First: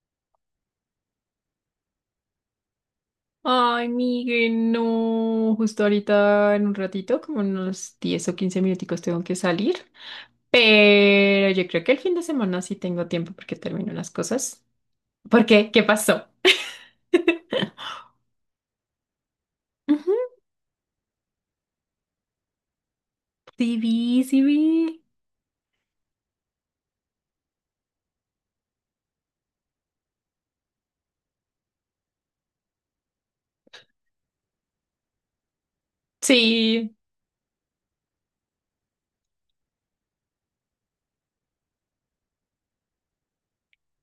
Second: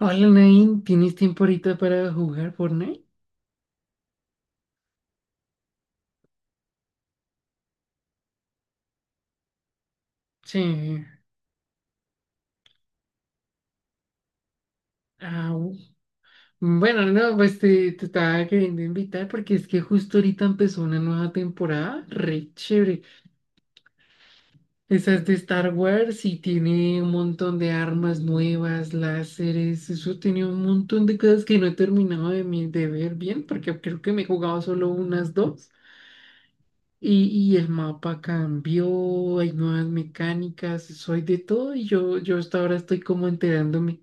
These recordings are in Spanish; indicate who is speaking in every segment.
Speaker 1: Hola, Nain, ¿tienes tiempo ahorita para jugar Fortnite?
Speaker 2: Ay, Miguel, no. Justo ahorita en un ratito, como en unos 10 o 15 minuticos tengo que salir.
Speaker 1: Sí.
Speaker 2: Pero yo creo que el fin de semana sí tengo tiempo porque termino las cosas. ¿Por qué?
Speaker 1: Au.
Speaker 2: ¿Qué pasó?
Speaker 1: Bueno, no, pues te estaba queriendo invitar porque es que justo
Speaker 2: Ujú.
Speaker 1: ahorita empezó una nueva temporada, re chévere.
Speaker 2: Sí vi, sí vi.
Speaker 1: Esa es de Star Wars y tiene un montón de armas nuevas, láseres, eso tiene un montón de cosas que no he terminado de, de ver bien porque creo que me he jugado solo unas dos.
Speaker 2: Sí,
Speaker 1: Y, y el mapa cambió, hay nuevas mecánicas, soy de todo y yo hasta ahora estoy como enterándome.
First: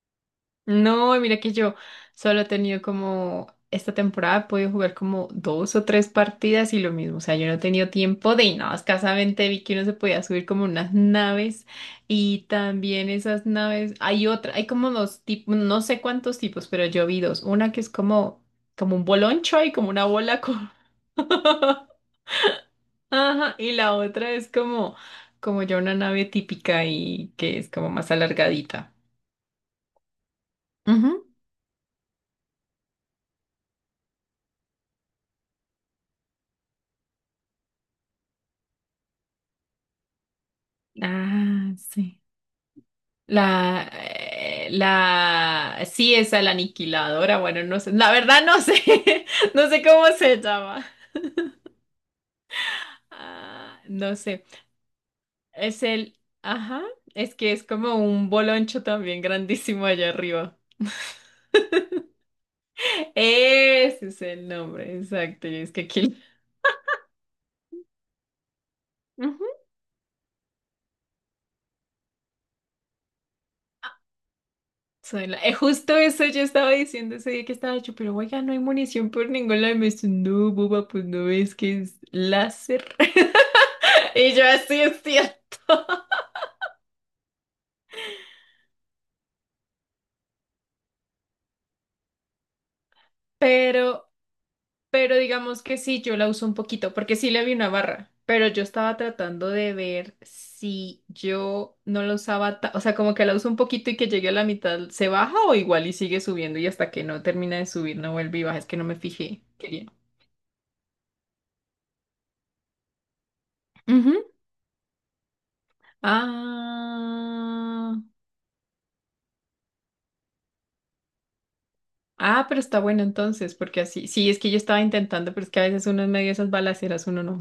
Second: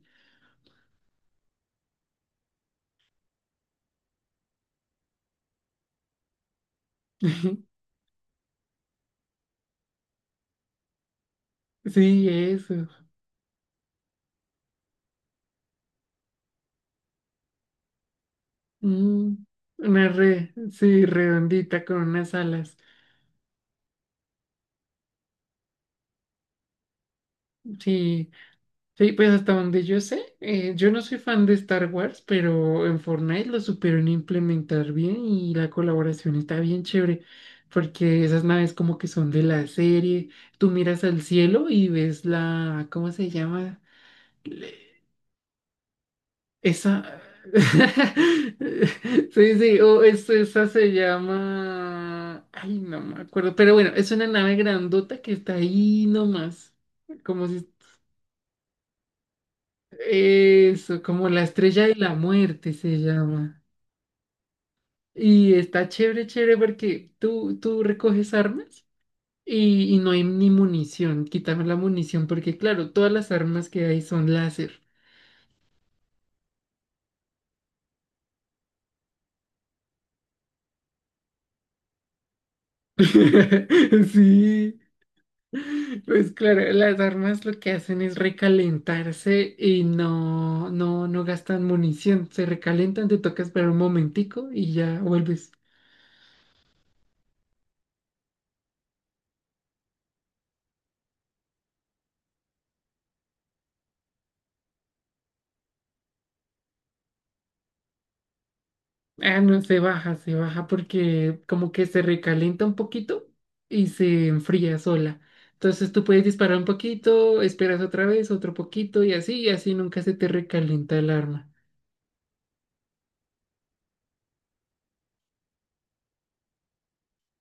Speaker 2: no, mira que yo solo he tenido como esta temporada he podido jugar como dos o tres partidas y lo mismo, o sea, yo no he tenido tiempo de y nada, escasamente vi que uno se podía subir como unas naves
Speaker 1: Sí,
Speaker 2: y
Speaker 1: eso.
Speaker 2: también esas naves, hay otra, hay como dos tipos, no sé cuántos tipos, pero yo vi dos, una que es como un
Speaker 1: Mm,
Speaker 2: boloncho y como una
Speaker 1: una
Speaker 2: bola
Speaker 1: red,
Speaker 2: con
Speaker 1: sí, redondita con unas alas.
Speaker 2: ajá, y la otra es como ya una nave típica y que es como más
Speaker 1: Sí,
Speaker 2: alargadita.
Speaker 1: sí, pues hasta donde yo sé, yo no
Speaker 2: Ujú.
Speaker 1: soy fan de Star Wars, pero en Fortnite lo supieron implementar bien y la colaboración está bien chévere, porque esas naves como que son de la serie. Tú miras al cielo
Speaker 2: Ah,
Speaker 1: y
Speaker 2: sí.
Speaker 1: ves la, ¿cómo se llama?
Speaker 2: La, sí, esa, la
Speaker 1: Esa.
Speaker 2: aniquiladora, bueno, no sé, la verdad no sé,
Speaker 1: Sí,
Speaker 2: no
Speaker 1: sí,
Speaker 2: sé cómo se
Speaker 1: esa
Speaker 2: llama.
Speaker 1: se llama. Ay, no me acuerdo. Pero
Speaker 2: Ah,
Speaker 1: bueno, es
Speaker 2: no
Speaker 1: una
Speaker 2: sé,
Speaker 1: nave grandota que está ahí nomás.
Speaker 2: ajá, es
Speaker 1: Como
Speaker 2: que es
Speaker 1: si.
Speaker 2: como un boloncho también grandísimo allá arriba.
Speaker 1: Eso, como la estrella de la muerte se llama.
Speaker 2: Ese es el nombre, exacto,
Speaker 1: Y
Speaker 2: y es que
Speaker 1: está
Speaker 2: aquí.
Speaker 1: chévere, porque tú recoges armas
Speaker 2: Ujú.
Speaker 1: y no hay ni munición. Quítame la munición, porque claro, todas las armas que hay son láser.
Speaker 2: Justo eso yo estaba diciendo ese día que estaba yo, pero oiga, no hay munición por ningún lado. Y me dice, no, boba, pues no ves que es láser. Y yo
Speaker 1: Sí.
Speaker 2: así es cierto.
Speaker 1: Pues claro, las armas lo que hacen es recalentarse y no gastan munición. Se recalentan, te toca esperar un
Speaker 2: Pero
Speaker 1: momentico y ya
Speaker 2: Pero
Speaker 1: vuelves.
Speaker 2: digamos que sí, yo la uso un poquito, porque sí le vi una barra, pero yo estaba tratando de ver si yo no la usaba, o sea, como que la uso un poquito y que llegue a la mitad, ¿se baja o igual y sigue subiendo y hasta que no termina de subir no vuelve y baja? Es que no me
Speaker 1: Ah,
Speaker 2: fijé.
Speaker 1: no,
Speaker 2: Quería.
Speaker 1: se baja porque como que se recalienta un poquito y
Speaker 2: Ujú.
Speaker 1: se enfría sola. Entonces tú puedes disparar un poquito, esperas
Speaker 2: Ah,
Speaker 1: otra vez, otro poquito y y así nunca se te recalienta el arma.
Speaker 2: ah, pero está bueno entonces, porque así, sí, es que yo estaba intentando, pero es que a veces uno en medio de esas balaceras uno no,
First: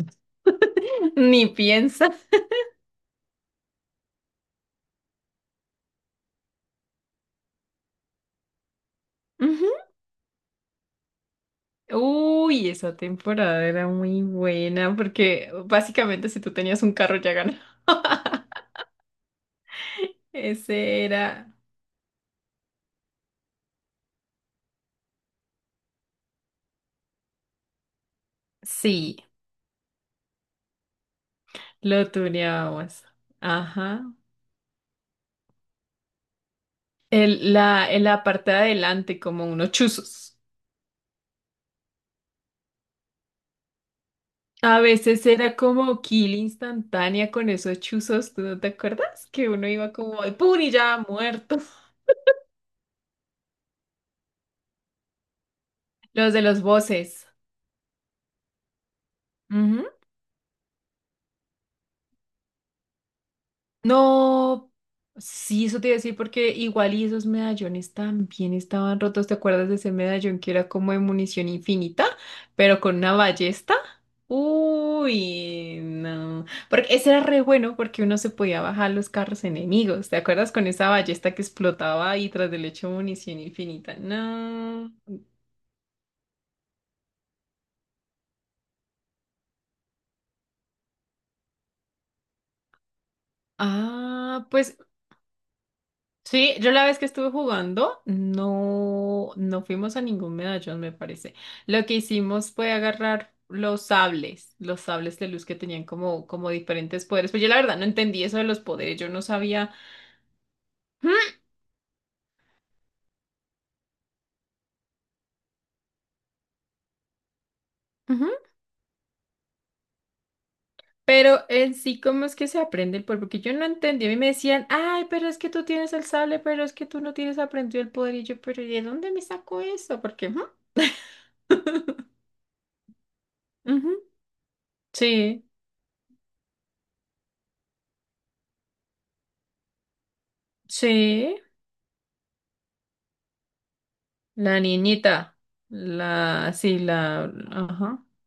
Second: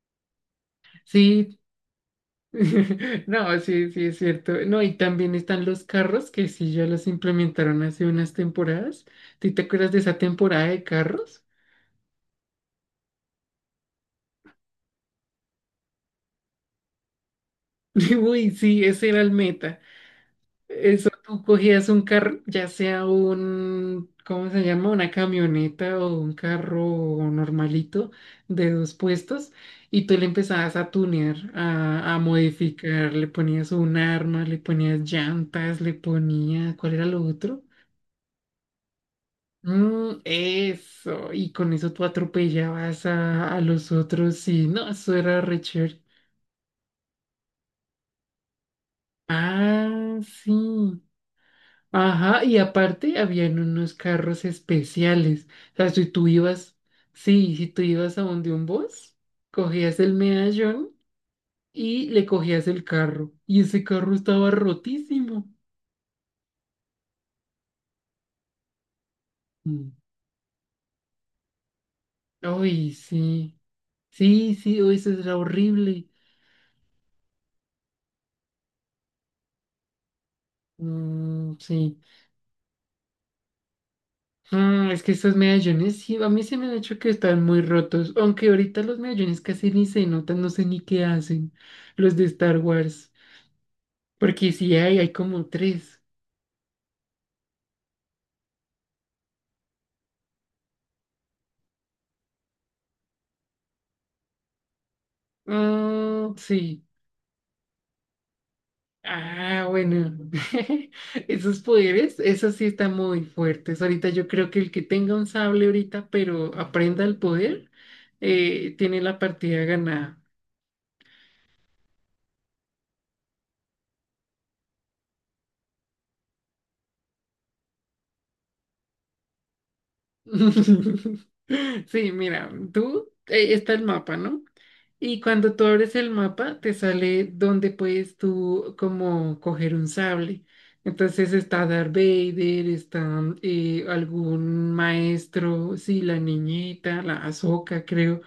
Speaker 2: ni
Speaker 1: Sí,
Speaker 2: piensa.
Speaker 1: No, sí, sí, es cierto. No, y también están los carros que sí ya los implementaron hace unas temporadas. ¿Tú te acuerdas de esa temporada de carros?
Speaker 2: Uy, esa temporada era muy buena porque básicamente si tú tenías un carro ya ganaba.
Speaker 1: Uy, sí, ese era el meta.
Speaker 2: Ese
Speaker 1: Eso, tú
Speaker 2: era,
Speaker 1: cogías un carro, ya sea un, ¿cómo se llama? Una camioneta o un carro normalito de dos
Speaker 2: sí,
Speaker 1: puestos, y tú le empezabas a tunear,
Speaker 2: lo
Speaker 1: a
Speaker 2: tuneábamos.
Speaker 1: modificar, le ponías un
Speaker 2: Ajá.
Speaker 1: arma, le ponías llantas, le ponías, ¿cuál era lo
Speaker 2: El,
Speaker 1: otro?
Speaker 2: la, en la parte de adelante, como unos
Speaker 1: Mm,
Speaker 2: chuzos.
Speaker 1: eso, y con eso tú atropellabas a los otros, sí,
Speaker 2: A
Speaker 1: no, eso
Speaker 2: veces
Speaker 1: era
Speaker 2: era
Speaker 1: re
Speaker 2: como
Speaker 1: chévere.
Speaker 2: kill instantánea con esos chuzos, ¿tú no te acuerdas? Que uno iba
Speaker 1: Ah,
Speaker 2: como de pum y
Speaker 1: sí.
Speaker 2: ya muerto.
Speaker 1: Ajá, y aparte habían unos carros especiales. O sea, si tú
Speaker 2: Los de los
Speaker 1: ibas,
Speaker 2: voces.
Speaker 1: sí, si tú ibas a donde un bus, cogías el medallón y le cogías el carro. Y ese carro estaba
Speaker 2: No,
Speaker 1: rotísimo.
Speaker 2: sí, eso te iba a decir porque igual y esos medallones también estaban rotos. ¿Te acuerdas de
Speaker 1: Mm.
Speaker 2: ese medallón que era como de munición infinita, pero
Speaker 1: Ay,
Speaker 2: con una
Speaker 1: sí.
Speaker 2: ballesta?
Speaker 1: Sí, uy, eso era
Speaker 2: Uy,
Speaker 1: horrible.
Speaker 2: no. Porque ese era re bueno porque uno se podía bajar los carros enemigos. ¿Te acuerdas con esa ballesta que
Speaker 1: Mm, sí.
Speaker 2: explotaba y tras del hecho munición infinita?
Speaker 1: Ah,
Speaker 2: No.
Speaker 1: es que estos medallones, sí, a mí se me han hecho que están muy rotos, aunque ahorita los medallones casi ni se notan, no sé ni qué hacen, los de Star Wars,
Speaker 2: Ah,
Speaker 1: porque sí
Speaker 2: pues
Speaker 1: hay como tres.
Speaker 2: sí, yo la vez que estuve jugando, no, no fuimos a ningún medallón, me parece. Lo que hicimos fue agarrar los sables de luz que tenían como,
Speaker 1: Ah,
Speaker 2: como
Speaker 1: sí.
Speaker 2: diferentes poderes. Pues yo la verdad no entendí eso de los poderes, yo no
Speaker 1: Ah,
Speaker 2: sabía.
Speaker 1: bueno, esos poderes, esos sí están muy fuertes. Ahorita yo creo que el que tenga un sable ahorita, pero aprenda el poder,
Speaker 2: Ujú.
Speaker 1: tiene la partida ganada.
Speaker 2: Pero en sí, ¿cómo es que se aprende el poder? Porque yo no entendí. A mí me decían, ay, pero es que tú tienes el sable, pero es que tú no tienes aprendido el poder. Y yo, pero ¿y de dónde me sacó eso? Porque, ujú,
Speaker 1: Sí, mira, tú, está el
Speaker 2: ujú.
Speaker 1: mapa, ¿no? Y
Speaker 2: Sí,
Speaker 1: cuando tú abres el mapa, te sale donde puedes tú como coger un sable. Entonces
Speaker 2: sí.
Speaker 1: está Darth Vader, está
Speaker 2: La
Speaker 1: algún
Speaker 2: niñita.
Speaker 1: maestro, sí, la
Speaker 2: La, sí,
Speaker 1: niñita, la
Speaker 2: la,
Speaker 1: Ahsoka,
Speaker 2: ajá.
Speaker 1: creo.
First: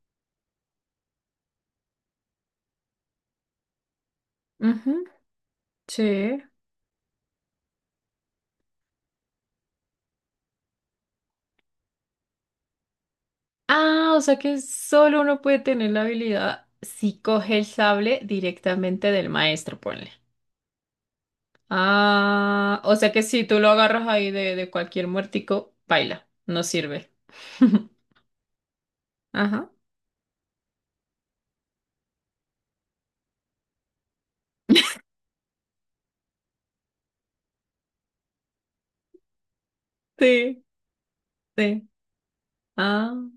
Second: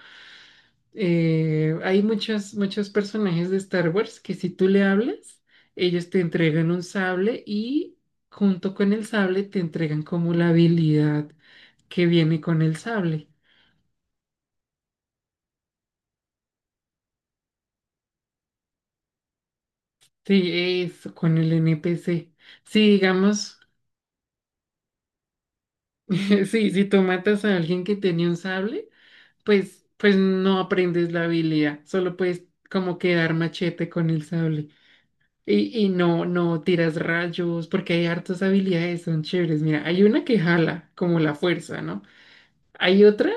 Speaker 1: Hay muchos personajes de Star Wars que si tú le
Speaker 2: Ujú,
Speaker 1: hablas, ellos te
Speaker 2: sí.
Speaker 1: entregan un sable y junto con el sable te entregan como la habilidad que viene con el sable.
Speaker 2: Ah, o sea que solo uno puede tener la habilidad si coge el sable directamente del maestro, ponle.
Speaker 1: Sí, eso, con el NPC.
Speaker 2: Ah,
Speaker 1: Sí,
Speaker 2: o sea que si
Speaker 1: digamos,
Speaker 2: tú lo agarras ahí de cualquier muertico, baila, no
Speaker 1: sí, si tú
Speaker 2: sirve.
Speaker 1: matas a alguien que tenía un sable,
Speaker 2: Ajá.
Speaker 1: pues no aprendes la habilidad, solo puedes como quedar machete con el sable. Y no tiras rayos, porque hay hartas habilidades, son chéveres. Mira, hay una que
Speaker 2: Sí,
Speaker 1: jala, como la fuerza,
Speaker 2: sí.
Speaker 1: ¿no? Hay
Speaker 2: Ah.
Speaker 1: otra,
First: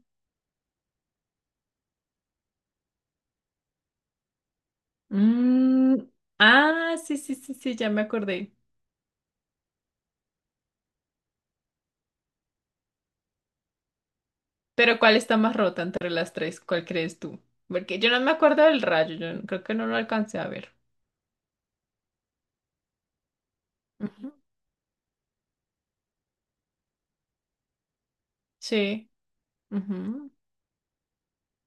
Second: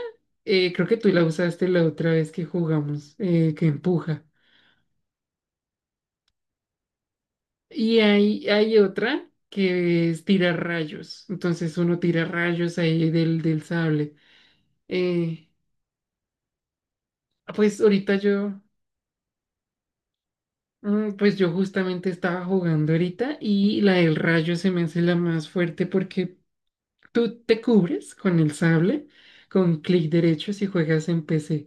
Speaker 1: creo que tú la usaste la otra vez que jugamos, que empuja.
Speaker 2: Mm, ah, sí, sí, sí, sí, ya
Speaker 1: Y
Speaker 2: me acordé.
Speaker 1: hay otra que es tirar rayos. Entonces uno tira rayos ahí del sable.
Speaker 2: Pero ¿cuál está
Speaker 1: Eh,
Speaker 2: más rota entre las tres? ¿Cuál crees tú?
Speaker 1: pues
Speaker 2: Porque yo
Speaker 1: ahorita
Speaker 2: no me acuerdo del rayo, yo no- creo que no lo alcancé a ver.
Speaker 1: mm, pues yo justamente estaba jugando ahorita y la del
Speaker 2: Ujú.
Speaker 1: rayo se me hace la más fuerte porque tú te cubres con el sable,
Speaker 2: Sí,
Speaker 1: con clic
Speaker 2: ujú,
Speaker 1: derecho si juegas en PC.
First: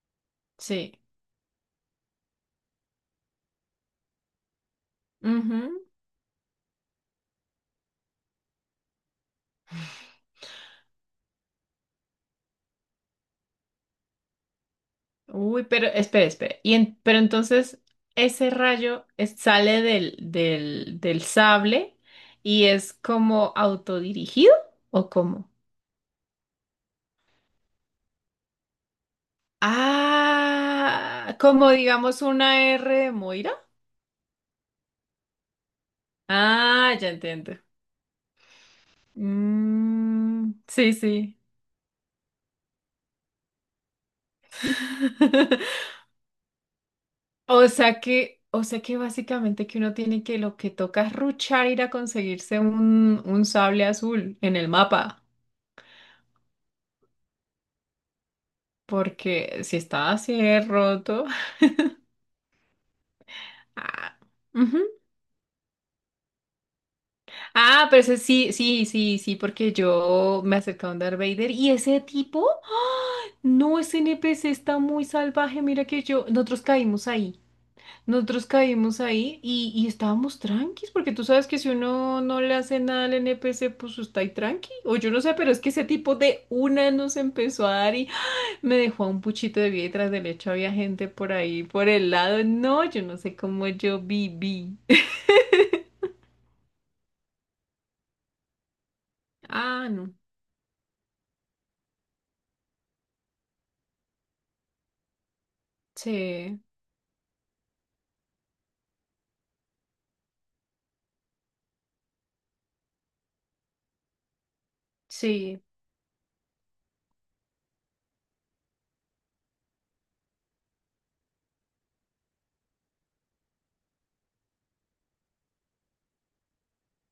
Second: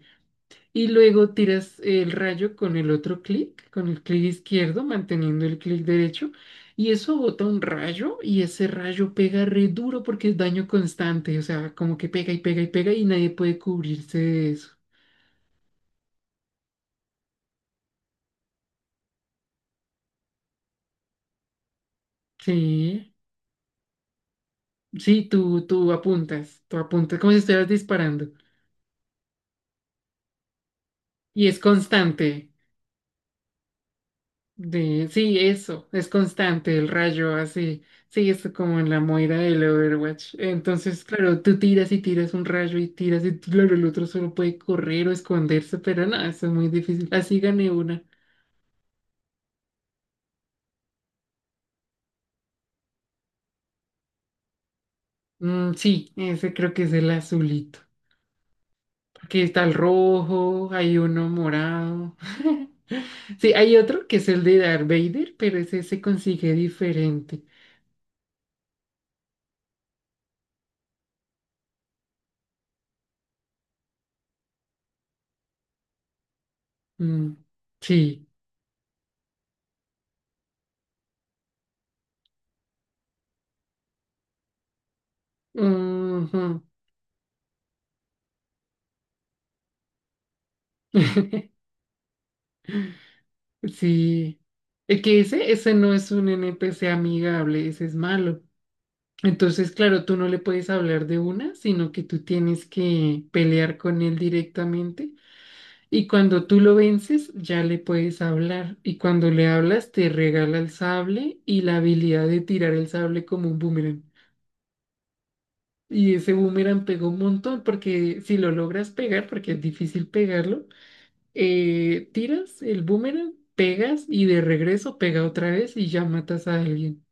Speaker 1: Y
Speaker 2: sí.
Speaker 1: luego tiras el rayo con el otro clic, con el clic izquierdo, manteniendo el
Speaker 2: Ujú.
Speaker 1: clic derecho. Y eso bota un rayo y ese rayo pega re duro porque es daño constante. O sea, como que pega y pega y pega y nadie puede cubrirse de eso.
Speaker 2: Uy, pero espera, espera. Y pero entonces ese rayo sale del sable y es
Speaker 1: Sí,
Speaker 2: como autodirigido ¿o
Speaker 1: sí,
Speaker 2: cómo?
Speaker 1: tú apuntas como si estuvieras disparando.
Speaker 2: Ah,
Speaker 1: Y es
Speaker 2: como digamos
Speaker 1: constante.
Speaker 2: una R de Moira.
Speaker 1: Sí, eso, es constante el
Speaker 2: Ah, ya
Speaker 1: rayo
Speaker 2: entiendo.
Speaker 1: así, sí, es como en la moira del Overwatch.
Speaker 2: Mm, sí,
Speaker 1: Entonces,
Speaker 2: sí.
Speaker 1: claro, tú tiras y tiras un rayo y tiras y claro, el otro solo puede correr o esconderse, pero no, eso es muy difícil. Así gané una.
Speaker 2: O sea que básicamente que uno tiene que lo que toca es ruchar ir a conseguirse un sable azul en el mapa,
Speaker 1: Mm, sí, ese creo que es el azulito. Porque está
Speaker 2: porque
Speaker 1: el
Speaker 2: si está así de
Speaker 1: rojo, hay
Speaker 2: roto.
Speaker 1: uno morado. Sí, hay otro
Speaker 2: Ah,
Speaker 1: que es el de
Speaker 2: ujú.
Speaker 1: Darth Vader, pero ese se consigue diferente.
Speaker 2: Ah, pero ese sí, sí, sí, sí, porque yo me acerqué a un Darth Vader y ese tipo, no, ese NPC está muy salvaje, mira que yo, nosotros caímos
Speaker 1: Mm,
Speaker 2: ahí.
Speaker 1: sí.
Speaker 2: Nosotros caímos ahí y estábamos tranquis, porque tú sabes que si uno no le hace nada al NPC, pues está ahí tranqui. O yo no sé, pero es que ese tipo de
Speaker 1: Ujú.
Speaker 2: una nos empezó a dar y me dejó a un puchito de vida y tras del hecho había gente por ahí, por el lado. No, yo no sé cómo yo
Speaker 1: Sí,
Speaker 2: viví.
Speaker 1: es que ese no es un NPC amigable, ese es malo. Entonces,
Speaker 2: Ah,
Speaker 1: claro,
Speaker 2: no.
Speaker 1: tú no le puedes hablar de una, sino que tú tienes que pelear con él directamente y cuando tú
Speaker 2: Sí,
Speaker 1: lo vences ya le puedes hablar y cuando le hablas te regala el sable y la habilidad de tirar el sable como un boomerang.
Speaker 2: sí.
Speaker 1: Y ese boomerang pegó un montón porque si lo logras pegar, porque es difícil pegarlo, tiras el boomerang, pegas y de regreso pega otra vez y ya matas a alguien.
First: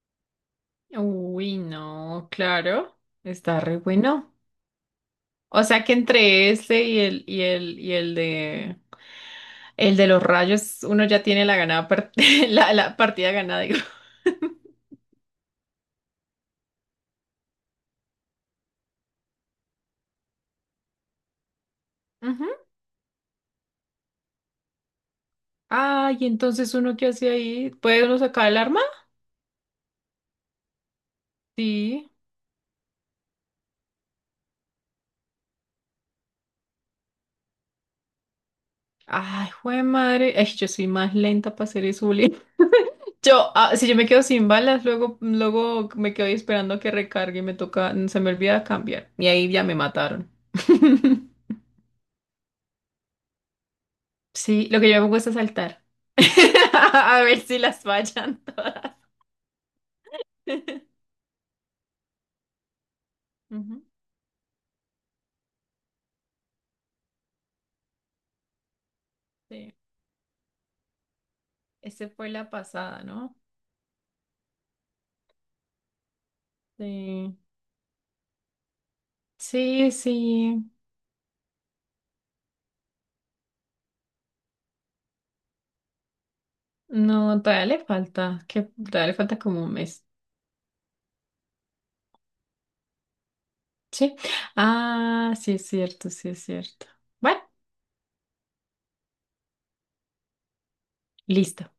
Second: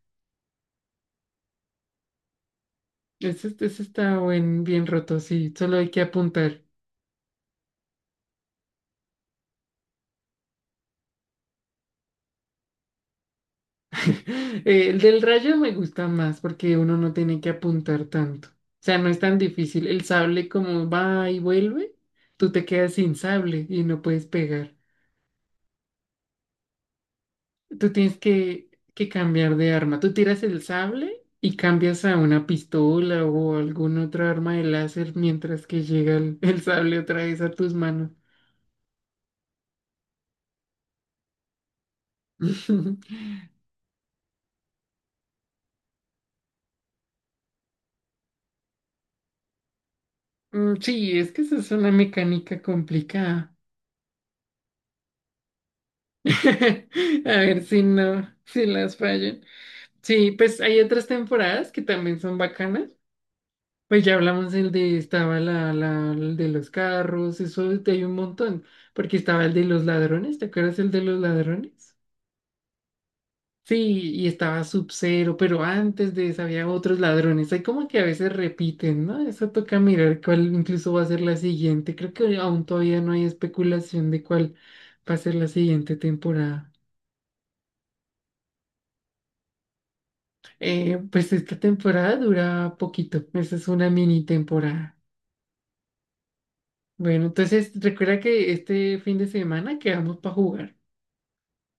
Speaker 2: Uy, no, claro. Está re
Speaker 1: Ese está
Speaker 2: bueno.
Speaker 1: bien roto, sí,
Speaker 2: O
Speaker 1: solo
Speaker 2: sea
Speaker 1: hay
Speaker 2: que
Speaker 1: que
Speaker 2: entre
Speaker 1: apuntar.
Speaker 2: este y el, y el, y el de El de los rayos, uno ya tiene la ganada la partida ganada, digo.
Speaker 1: El del rayo me gusta más porque uno no tiene que apuntar tanto. O sea, no es tan difícil. El sable como va y vuelve,
Speaker 2: Ujú.
Speaker 1: tú te quedas sin sable y no puedes pegar.
Speaker 2: Ay, entonces uno qué hace ahí,
Speaker 1: Tú
Speaker 2: ¿puede
Speaker 1: tienes
Speaker 2: uno sacar el arma?
Speaker 1: que cambiar de arma. Tú tiras el sable y cambias
Speaker 2: Sí.
Speaker 1: a una pistola o algún otro arma de láser mientras que llega el, el sable otra vez a tus manos.
Speaker 2: Ay, jue madre. Ay, yo soy más lenta para hacer eso, Juli. Yo, ah, si yo me quedo sin balas, luego, luego me quedo ahí esperando a que recargue y me toca, se me olvida cambiar. Y ahí ya me mataron.
Speaker 1: Mm, sí, es que esa es una mecánica complicada.
Speaker 2: Sí, lo que yo me pongo es a saltar. A
Speaker 1: A
Speaker 2: ver si
Speaker 1: ver si
Speaker 2: las
Speaker 1: no,
Speaker 2: fallan
Speaker 1: si
Speaker 2: todas.
Speaker 1: las fallan. Sí, pues hay otras temporadas que también son bacanas.
Speaker 2: Ujú,
Speaker 1: Pues ya hablamos el de, estaba el de los carros, eso hay un montón, porque estaba el de
Speaker 2: sí.
Speaker 1: los ladrones, ¿te acuerdas el de los ladrones?
Speaker 2: Esa fue la pasada, ¿no?
Speaker 1: Sí, y estaba Sub-Zero, pero antes de eso había otros
Speaker 2: Sí,
Speaker 1: ladrones. Hay como que a veces repiten, ¿no? Eso toca
Speaker 2: sí,
Speaker 1: mirar cuál
Speaker 2: sí.
Speaker 1: incluso va a ser la siguiente. Creo que aún todavía no hay especulación de cuál va a ser la siguiente temporada.
Speaker 2: No, todavía le falta, que todavía le falta como un mes.
Speaker 1: Pues esta temporada dura poquito. Esa es una
Speaker 2: Sí.
Speaker 1: mini temporada.
Speaker 2: Ah, sí es cierto, sí es cierto.
Speaker 1: Bueno,
Speaker 2: Bueno,
Speaker 1: entonces recuerda que este fin de semana quedamos para jugar.
Speaker 2: listo.